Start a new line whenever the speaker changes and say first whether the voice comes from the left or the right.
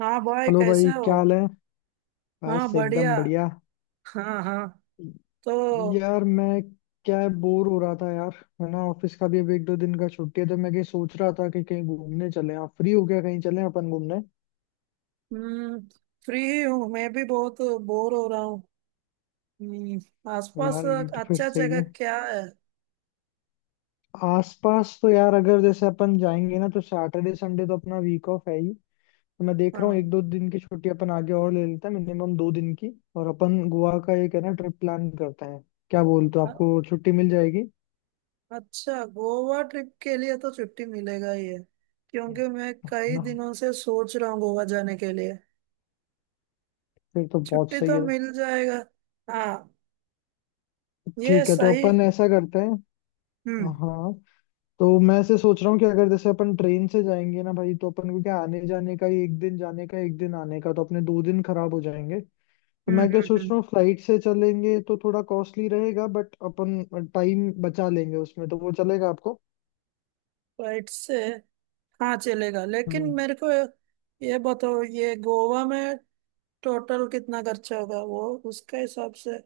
right: हाँ, bye,
left: hello भाई,
right: कैसे हो?
left: क्या हाल है।
right: हाँ,
left: बस
right: बढ़िया।
left: एकदम बढ़िया।
right: हाँ हाँ। तो।
left: यार मैं, क्या है बोर हो रहा था यार। है ना, ऑफिस का भी अब एक दो दिन का छुट्टी है, तो मैं कहीं सोच रहा था कि कहीं घूमने चले आप फ्री हो गया, कहीं चले अपन घूमने।
right: हम्म। फ्री ही हूँ, मैं भी बहुत बोर हो रहा हूँ। हम्म, आसपास
left: यार ये तो फिर
right: अच्छा
left: सही
right: जगह
left: है।
right: क्या है?
left: आसपास तो यार अगर जैसे अपन जाएंगे ना, तो सैटरडे संडे तो अपना वीक ऑफ है ही। तो मैं देख रहा हूँ, एक
right: हाँ।
left: दो दिन की छुट्टी अपन आगे और ले लेते हैं, मिनिमम दो दिन की। और अपन गोवा का, एक है ना, ट्रिप प्लान करते हैं। क्या बोलते हो,
right: अ-
left: आपको छुट्टी मिल जाएगी?
right: अच्छा, गोवा ट्रिप के लिए तो छुट्टी मिलेगा ही है।
left: है
right: क्योंकि मैं कई
left: ना,
right: दिनों से सोच रहा हूँ गोवा जाने के लिए।
left: फिर तो बहुत
right: छुट्टी
left: सही
right: तो
left: है।
right: मिल जाएगा। हाँ, ये
left: ठीक है, तो
right: सही।
left: अपन ऐसा करते हैं।
right: हम्म
left: हाँ, तो मैं ऐसे सोच रहा हूँ कि अगर जैसे अपन ट्रेन से जाएंगे ना भाई, तो अपन को क्या, आने जाने का ही एक दिन जाने का, एक दिन आने का, तो अपने दो दिन खराब हो जाएंगे। तो मैं क्या
right: हम्म।
left: सोच
right: हम्म,
left: रहा हूँ, फ्लाइट से चलेंगे तो थोड़ा कॉस्टली रहेगा, बट अपन टाइम बचा लेंगे उसमें, तो वो चलेगा आपको?
right: फ्लाइट से। हाँ, चलेगा। लेकिन
left: हम्म।
right: मेरे को ये बताओ, ये गोवा में टोटल कितना खर्चा होगा वो, उसके हिसाब से?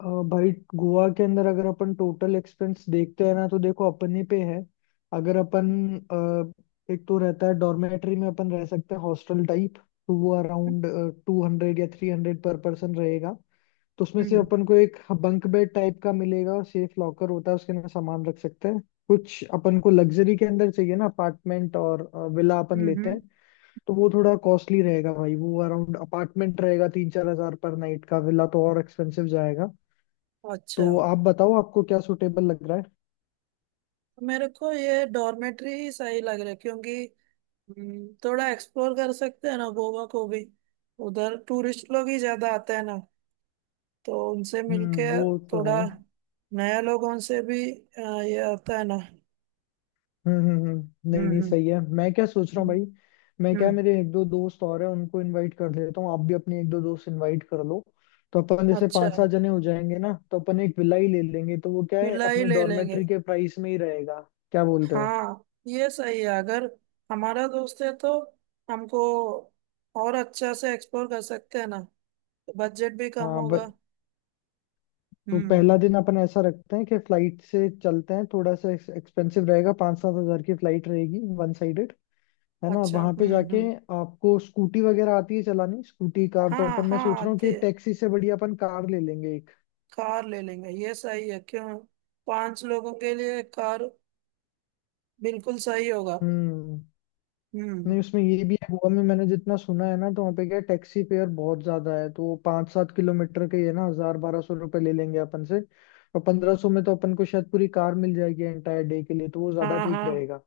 left: अ, भाई गोवा के अंदर अगर अपन टोटल एक्सपेंस देखते हैं ना, तो देखो, अपन ही पे है। अगर अपन, एक तो रहता है डॉर्मेट्री में, अपन रह सकते हैं हॉस्टल टाइप, तो वो अराउंड 200 या 300 पर पर्सन रहेगा। तो उसमें से
right: हम्म
left: अपन को एक बंक बेड टाइप का मिलेगा, और सेफ लॉकर होता है, उसके अंदर सामान रख सकते हैं। कुछ अपन को लग्जरी के अंदर चाहिए ना, अपार्टमेंट और विला अपन लेते
right: हम्म।
left: हैं, तो वो थोड़ा कॉस्टली रहेगा भाई। वो अराउंड अपार्टमेंट रहेगा 3-4 हज़ार पर नाइट का, विला तो और एक्सपेंसिव जाएगा। तो
right: अच्छा।
left: आप बताओ, आपको क्या सुटेबल लग रहा है।
right: मेरे को ये डॉर्मेट्री ही सही लग रहा है क्योंकि थोड़ा एक्सप्लोर कर सकते हैं ना गोवा को भी। उधर टूरिस्ट लोग ही ज्यादा आते हैं ना। तो उनसे मिलके
left: हम्म, वो तो है।
right: थोड़ा नया लोगों से भी ये आता है ना।
left: हम्म, हम्म, हम्म, नहीं
right: हम्म
left: नहीं,
right: हम्म
left: सही है। मैं क्या सोच रहा हूँ
right: हम्म।
left: भाई, मैं क्या,
right: हम्म।
left: मेरे एक दो दोस्त और हैं, उनको इनवाइट कर लेता हूँ, आप भी अपने एक दो दोस्त इनवाइट कर लो। तो अपन जैसे
right: अच्छा।
left: पांच सात जने हो जाएंगे ना, तो अपन एक विला ही ले लेंगे, तो वो क्या है,
right: विला ही
left: अपने
right: ले लेंगे।
left: डॉर्मेट्री के प्राइस में ही रहेगा। क्या बोलते हो?
right: हाँ, ये सही है। अगर हमारा दोस्त है तो हमको और अच्छा से एक्सप्लोर कर सकते हैं ना। तो बजट भी कम
left: हाँ,
right: होगा।
left: तो
right: हम्म।
left: पहला दिन अपन ऐसा रखते हैं कि फ्लाइट से चलते हैं, थोड़ा सा एक्सपेंसिव रहेगा, 5-7 हज़ार की फ्लाइट रहेगी वन साइड। है ना, और
right: अच्छा।
left: वहां पे जाके
right: हम्म।
left: आपको स्कूटी वगैरह आती है चलानी, स्कूटी कार? तो
right: हाँ
left: अपन, मैं
right: हाँ,
left: सोच रहा हूँ
right: आते।
left: कि टैक्सी से बढ़िया अपन कार ले लेंगे एक।
right: कार ले लेंगे, ये सही है क्यों। पांच लोगों के लिए कार बिल्कुल सही होगा।
left: हम्म,
right: हम्म।
left: नहीं उसमें ये भी है, गोवा में मैंने जितना सुना है ना, तो वहाँ पे क्या, टैक्सी फेयर बहुत ज्यादा है, तो वो 5-7 किलोमीटर के ये ना 1000-1200 रुपये ले लेंगे अपन से। और 1500 में तो अपन को शायद पूरी कार मिल जाएगी एंटायर डे के लिए, तो वो ज्यादा
right: हाँ
left: ठीक
right: हाँ,
left: रहेगा।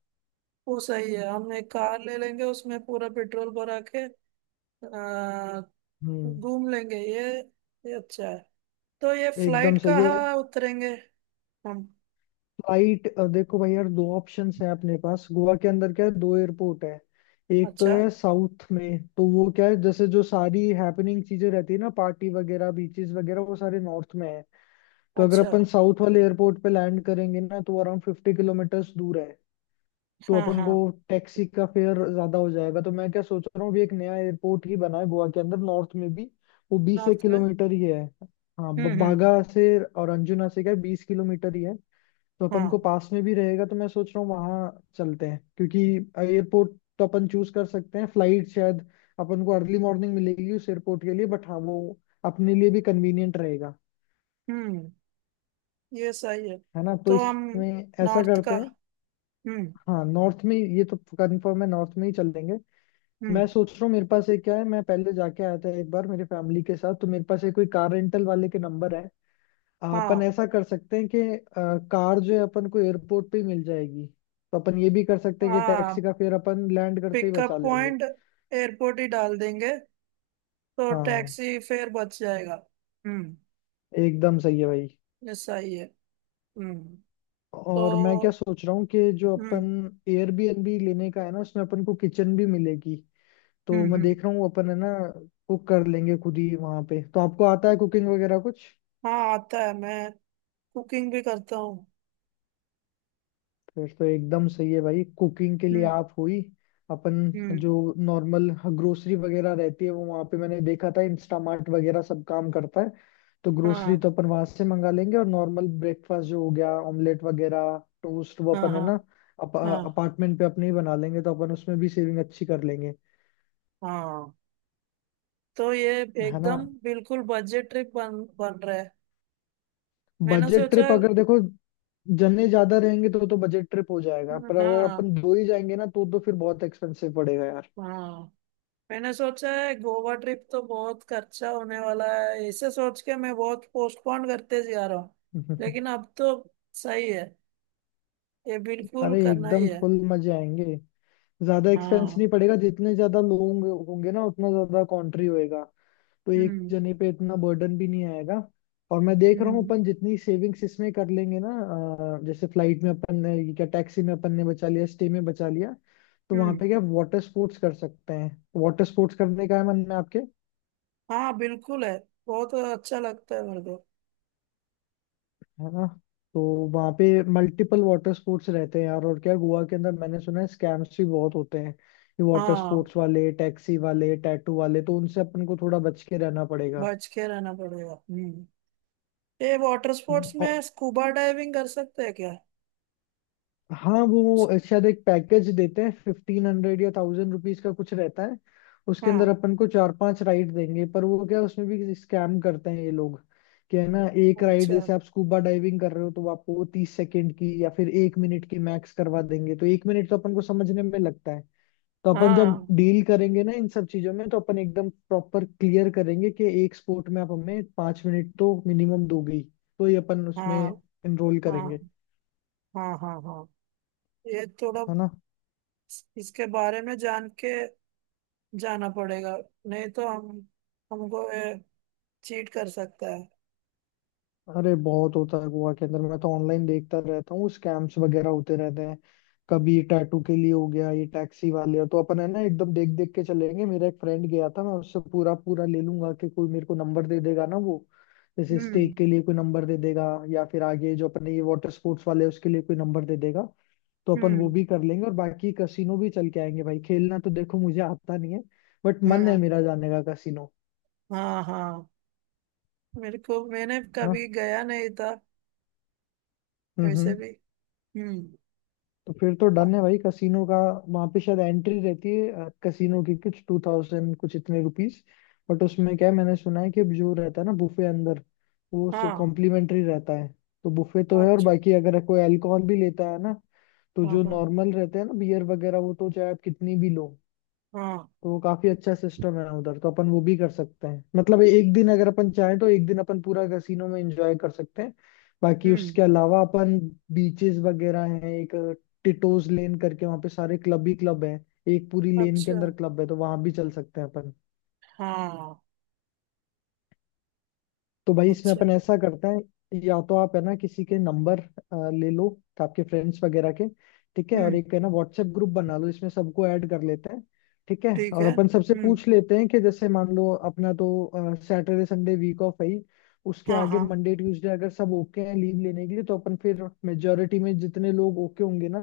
right: वो सही है। हम एक कार ले लेंगे उसमें पूरा पेट्रोल भरा के आ,
left: हम्म,
right: घूम लेंगे। ये अच्छा है। तो ये फ्लाइट
left: एकदम सही है।
right: कहाँ उतरेंगे? हम।
left: फ्लाइट, देखो भाई यार, दो ऑप्शंस है अपने पास। गोवा के अंदर क्या है, दो एयरपोर्ट है। एक तो
right: अच्छा,
left: है साउथ में, तो वो क्या है, जैसे जो सारी हैपनिंग चीजें रहती है ना, पार्टी वगैरह, बीचेस वगैरह, वो सारे नॉर्थ में है। तो अगर
right: अच्छा।
left: अपन साउथ वाले एयरपोर्ट पे लैंड करेंगे ना, तो अराउंड 50 किलोमीटर्स दूर है, तो
right: हाँ
left: अपन को
right: हाँ।
left: टैक्सी का फेयर ज्यादा हो जाएगा। तो मैं क्या सोच रहा हूँ, अभी एक नया एयरपोर्ट ही बना है गोवा के अंदर नॉर्थ में भी, वो बीस एक
right: नॉर्थ में?
left: किलोमीटर ही है। हाँ,
right: हम्म,
left: बागा से और अंजुना से क्या 20 किलोमीटर ही है। तो अपन
right: हाँ।
left: को पास में भी रहेगा, तो मैं सोच रहा हूँ वहां चलते हैं, क्योंकि एयरपोर्ट तो अपन चूज कर सकते हैं। फ्लाइट शायद अपन को अर्ली मॉर्निंग मिलेगी उस एयरपोर्ट के लिए, बट हाँ वो अपने लिए भी कन्वीनियंट रहेगा।
right: हम्म। ये सही है।
left: है ना, तो
right: तो हम
left: इसमें ऐसा
right: नॉर्थ
left: करते
right: का।
left: हैं।
right: हम्म
left: हाँ नॉर्थ में, ये तो कंफर्म है, नॉर्थ में ही चलेंगे। मैं
right: हम्म।
left: सोच रहा हूँ, मेरे पास एक क्या है, मैं पहले जाके आया था एक बार मेरे फैमिली के साथ, तो मेरे पास एक कोई कार रेंटल वाले के नंबर है।
right: हाँ
left: अपन ऐसा कर सकते हैं कि कार जो है अपन को एयरपोर्ट पे ही मिल जाएगी, तो अपन ये भी कर सकते हैं कि
right: हाँ।
left: टैक्सी का फेयर अपन लैंड करते ही बचा
right: पिकअप
left: लेंगे।
right: पॉइंट एयरपोर्ट ही डाल देंगे। तो
left: हाँ
right: टैक्सी फेयर बच जाएगा। हम्म।
left: एकदम सही है भाई।
right: ये सही है। हम्म।
left: और मैं क्या
right: तो।
left: सोच रहा हूँ कि जो
right: हम्म
left: अपन Airbnb लेने का है ना, उसमें अपन को किचन भी मिलेगी, तो मैं
right: हम्म।
left: देख रहा हूँ अपन है ना कुक कर लेंगे खुद ही वहां पे। तो आपको आता है कुकिंग वगैरह कुछ?
right: हाँ, आता है। मैं कुकिंग भी करता हूँ।
left: फिर तो एकदम सही है भाई, कुकिंग के लिए
right: हम्म।
left: आप हुई। अपन
right: हम्म।
left: जो नॉर्मल ग्रोसरी वगैरह रहती है, वो वहां पे मैंने देखा था इंस्टामार्ट वगैरह सब काम करता है, तो ग्रोसरी
right: हाँ।
left: तो अपन वहां से मंगा लेंगे, और नॉर्मल ब्रेकफास्ट जो हो गया ऑमलेट वगैरह, टोस्ट, वो
right: हाँ
left: अपन है
right: हाँ।
left: ना
right: हाँ
left: अपार्टमेंट पे अपने ही बना लेंगे, तो अपन उसमें भी सेविंग अच्छी कर लेंगे।
right: हाँ। तो ये
left: है ना,
right: एकदम बिल्कुल बजट ट्रिप बन बन रहा है। मैंने
left: बजट
right: सोचा।
left: ट्रिप अगर देखो, जने ज्यादा रहेंगे तो बजट ट्रिप हो जाएगा, पर अगर
right: हाँ
left: अपन दो ही जाएंगे ना तो फिर बहुत एक्सपेंसिव पड़ेगा यार।
right: हाँ। मैंने सोचा है गोवा ट्रिप तो बहुत खर्चा होने वाला है। ऐसे सोच के मैं बहुत पोस्टपोन करते जा रहा हूँ। लेकिन अब तो सही है, ये बिल्कुल
left: अरे
right: करना ही
left: एकदम
right: है।
left: फुल मजे आएंगे, ज्यादा एक्सपेंस
right: हाँ।
left: नहीं पड़ेगा, जितने ज्यादा लोग होंगे होंगे ना उतना ज्यादा कंट्री होएगा, तो एक
right: हम्म
left: जने पे इतना बर्डन भी नहीं आएगा। और मैं देख रहा हूँ
right: हम्म
left: अपन जितनी सेविंग्स इसमें कर लेंगे ना, जैसे फ्लाइट में अपन ने, ये क्या, टैक्सी में अपन ने बचा लिया, स्टे में बचा लिया, तो वहां
right: हम्म।
left: पे क्या वाटर स्पोर्ट्स कर सकते हैं। वाटर स्पोर्ट्स करने का है मन में आपके?
right: हाँ, बिल्कुल है। बहुत अच्छा लगता है मेरे को।
left: है ना, तो वहाँ पे मल्टीपल वाटर स्पोर्ट्स रहते हैं यार, और क्या गोवा के अंदर मैंने सुना है स्कैम्स भी बहुत होते हैं, ये वाटर
right: हाँ,
left: स्पोर्ट्स वाले, टैक्सी वाले, टैटू वाले, तो उनसे अपन को थोड़ा बच के रहना पड़ेगा।
right: बच के रहना पड़ेगा। हम्म। ये वाटर
left: हम्म,
right: स्पोर्ट्स
left: औ-
right: में स्कूबा डाइविंग कर सकते हैं क्या?
left: हाँ वो शायद एक पैकेज देते हैं, 1500 या 1000 रुपीज का कुछ रहता है, उसके अंदर
right: हाँ।
left: अपन को चार पांच राइड देंगे, पर वो क्या, उसमें भी स्कैम करते हैं ये लोग। कि है ना, एक राइड
right: अच्छा।
left: जैसे आप स्कूबा डाइविंग कर रहे हो, तो वो आपको वो 30 सेकेंड की या फिर एक मिनट की मैक्स करवा देंगे, तो एक मिनट तो अपन को समझने में लगता है। तो अपन जब
right: हाँ
left: डील करेंगे ना इन सब चीजों में, तो अपन एकदम प्रॉपर क्लियर करेंगे कि एक स्पोर्ट में आप हमें 5 मिनट तो मिनिमम दोगे ही, तो ये अपन उसमें
right: हाँ
left: इनरोल
right: हाँ
left: करेंगे।
right: हाँ हाँ हाँ। ये थोड़ा,
left: है ना,
right: इसके बारे में जान के जाना पड़ेगा। नहीं तो हम हमको चीट कर सकता है।
left: अरे बहुत होता है गोवा के अंदर, मैं तो ऑनलाइन देखता रहता हूँ स्कैम्स वगैरह होते रहते हैं, कभी टैटू के लिए हो गया, ये टैक्सी वाले, तो अपन है ना एकदम देख देख के चलेंगे। मेरा एक फ्रेंड गया था, मैं उससे पूरा पूरा ले लूंगा कि कोई मेरे को नंबर दे देगा ना वो, जैसे स्टेक
right: हम्म
left: के लिए कोई नंबर दे देगा, या फिर आगे जो अपने ये वाटर स्पोर्ट्स वाले हैं, उसके लिए कोई नंबर दे देगा, तो अपन वो
right: हम्म।
left: भी कर लेंगे। और बाकी कसिनो भी चल के आएंगे भाई, खेलना तो देखो मुझे आता नहीं है, बट मन है
right: हाँ
left: मेरा जाने का कसिनो।
right: हाँ हाँ। मेरे को, मैंने
left: ना,
right: कभी गया नहीं था
left: हम्म,
right: वैसे
left: हम्म।
right: भी। हम्म।
left: तो फिर तो डन है भाई कसिनो का। वहां पे शायद एंट्री रहती है कसिनो की कुछ 2000 कुछ इतने रुपीस, बट उसमें क्या है, मैंने सुना है कि जो रहता है ना बुफे अंदर, वो
right: हाँ।
left: कॉम्प्लीमेंट्री रहता है, तो बुफे तो है। और
right: अच्छा।
left: बाकी अगर कोई अल्कोहल भी लेता है ना, तो
right: हाँ
left: जो
right: हाँ
left: नॉर्मल रहते हैं ना बियर वगैरह, वो तो चाहे आप कितनी भी लो।
right: हाँ।
left: तो वो काफी अच्छा सिस्टम है उधर, तो अपन वो भी कर सकते हैं, मतलब एक दिन अगर अपन चाहें तो एक दिन अपन पूरा कैसीनो में एंजॉय कर सकते हैं। बाकी
right: हम्म।
left: उसके अलावा अपन बीचेस वगैरह हैं, एक टिटोज लेन करके वहाँ पे सारे क्लब ही क्लब हैं, एक पूरी लेन के
right: अच्छा।
left: अंदर क्लब है, तो वहां भी चल सकते हैं अपन।
right: हाँ।
left: तो भाई इसमें
right: अच्छा।
left: अपन ऐसा करते हैं, या तो आप है ना किसी के नंबर ले लो, आपके फ्रेंड्स वगैरह के। ठीक है, और
right: हम्म।
left: एक है ना व्हाट्सएप ग्रुप बना लो, इसमें सबको ऐड कर लेते हैं। ठीक है,
right: ठीक
left: और
right: है।
left: अपन सबसे
right: हम्म।
left: पूछ लेते हैं कि जैसे मान लो अपना तो सैटरडे संडे वीक ऑफ है ही, उसके
right: हाँ
left: आगे
right: हाँ।
left: मंडे ट्यूसडे अगर सब ओके हैं लीव लेने के लिए, तो अपन फिर मेजोरिटी में जितने लोग ओके होंगे ना,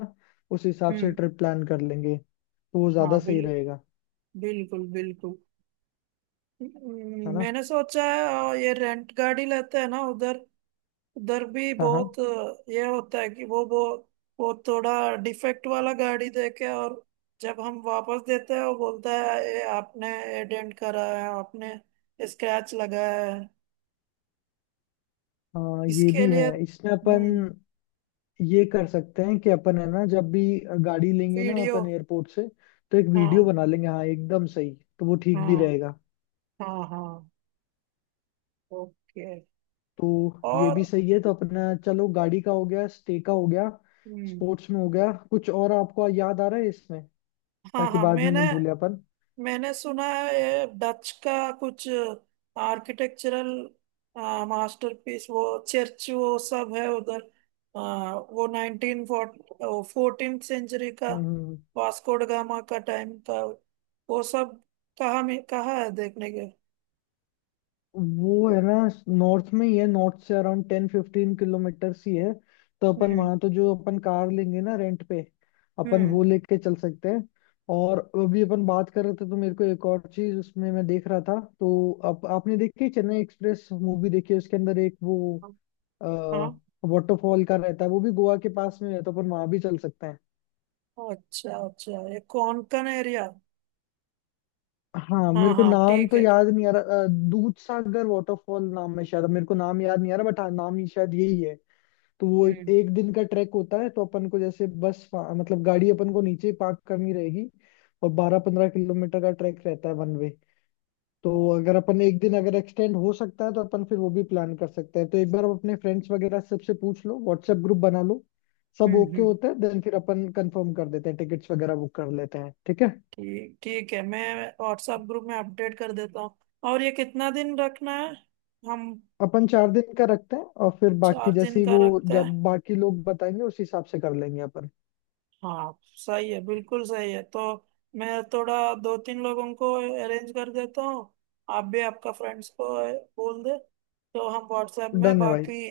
left: उस हिसाब से
right: हम्म।
left: ट्रिप प्लान कर लेंगे, तो वो ज्यादा
right: हाँ, बिल
left: सही रहेगा।
right: बिल्कुल बिल्कुल।
left: है ना,
right: मैंने सोचा है। और ये रेंट गाड़ी लेते हैं ना उधर, उधर भी
left: हाँ हाँ
right: बहुत ये होता है कि वो थोड़ा डिफेक्ट वाला गाड़ी देके, और जब हम वापस देते हैं वो बोलता है ये आपने, ये डेंट करा है आपने, स्क्रैच लगाया है,
left: हाँ, ये
right: इसके
left: भी है,
right: लिए।
left: इसमें अपन
right: हम्म।
left: ये कर सकते हैं कि अपन है ना जब भी गाड़ी लेंगे ना
right: वीडियो।
left: अपन एयरपोर्ट से, तो एक वीडियो
right: हाँ
left: बना लेंगे, हाँ एकदम सही, तो वो ठीक
right: हाँ
left: भी रहेगा।
right: हाँ हाँ। ओके।
left: तो ये
right: और।
left: भी सही है, तो अपना चलो गाड़ी का हो गया, स्टे का हो गया,
right: हम्म।
left: स्पोर्ट्स में हो गया, कुछ और आपको याद आ रहा है इसमें,
right: हाँ
left: ताकि
right: हाँ,
left: बाद में
right: मैंने।
left: नहीं भूले अपन।
right: मैंने सुना है ये डच का कुछ आर्किटेक्चरल मास्टरपीस, वो चर्च, वो सब है उधर। वो नाइनटीन फोर्टीन सेंचुरी का,
left: हम्म,
right: वास्को ड गामा का टाइम का वो सब। कहाँ में कहाँ है देखने के?
left: वो है ना नॉर्थ में ही है, नॉर्थ से अराउंड 10-15 किलोमीटर ही है, तो अपन
right: हम्म
left: वहां तो जो अपन कार लेंगे ना रेंट पे अपन वो
right: हम्म।
left: लेके चल सकते हैं। और अभी अपन बात कर रहे थे तो मेरे को एक और चीज उसमें मैं देख रहा था, तो आपने देखी चेन्नई एक्सप्रेस मूवी देखी है? उसके अंदर एक वो
right: हाँ।
left: वाटरफॉल का रहता है, वो भी गोवा के पास में है, तो अपन वहां भी चल सकते हैं।
right: अच्छा, अच्छा, ये कोंकण एरिया?
left: हाँ
right: हाँ
left: मेरे को
right: हाँ,
left: नाम
right: ठीक
left: तो
right: है।
left: याद नहीं आ रहा, दूध सागर वाटरफॉल नाम है शायद, मेरे को नाम याद नहीं आ रहा, बट हाँ नाम ही शायद यही है। तो वो एक,
right: हम्म
left: एक दिन का ट्रैक होता है, तो अपन को जैसे बस मतलब गाड़ी अपन को नीचे पार्क करनी रहेगी, और 12-15 किलोमीटर का ट्रैक रहता है वन वे। तो अगर अपन एक दिन अगर एक्सटेंड हो सकता है, तो अपन फिर वो भी प्लान कर सकते हैं। तो एक बार आप अपने फ्रेंड्स वगैरह सबसे पूछ लो, व्हाट्सएप ग्रुप बना लो, सब
right: हम्म।
left: ओके
right: हम्म,
left: होता है देन फिर अपन कंफर्म कर देते हैं, टिकट्स वगैरह बुक कर लेते हैं, ठीक है।
right: ठीक ठीक है। मैं व्हाट्सएप ग्रुप में अपडेट कर देता हूँ। और ये कितना दिन रखना है? हम।
left: अपन 4 दिन का रखते हैं और फिर बाकी
right: चार
left: जैसे
right: दिन
left: ही
right: का
left: वो
right: रखते
left: जब
right: हैं।
left: बाकी लोग बताएंगे उस हिसाब से कर लेंगे अपन।
right: हाँ, सही है, बिल्कुल सही है। तो मैं थोड़ा दो तीन लोगों को अरेंज कर देता हूँ। आप भी आपका फ्रेंड्स को बोल दे, तो हम व्हाट्सएप में
left: डन है भाई,
right: बाकी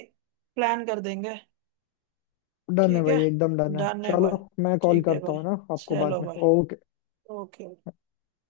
right: प्लान कर देंगे।
left: डन है
right: ठीक है।
left: भाई, एकदम डन है,
right: डन है
left: चलो
right: भाई।
left: मैं कॉल
right: ठीक है
left: करता हूँ
right: भाई।
left: ना आपको बाद
right: चलो
left: में,
right: भाई।
left: ओके।
right: ओके।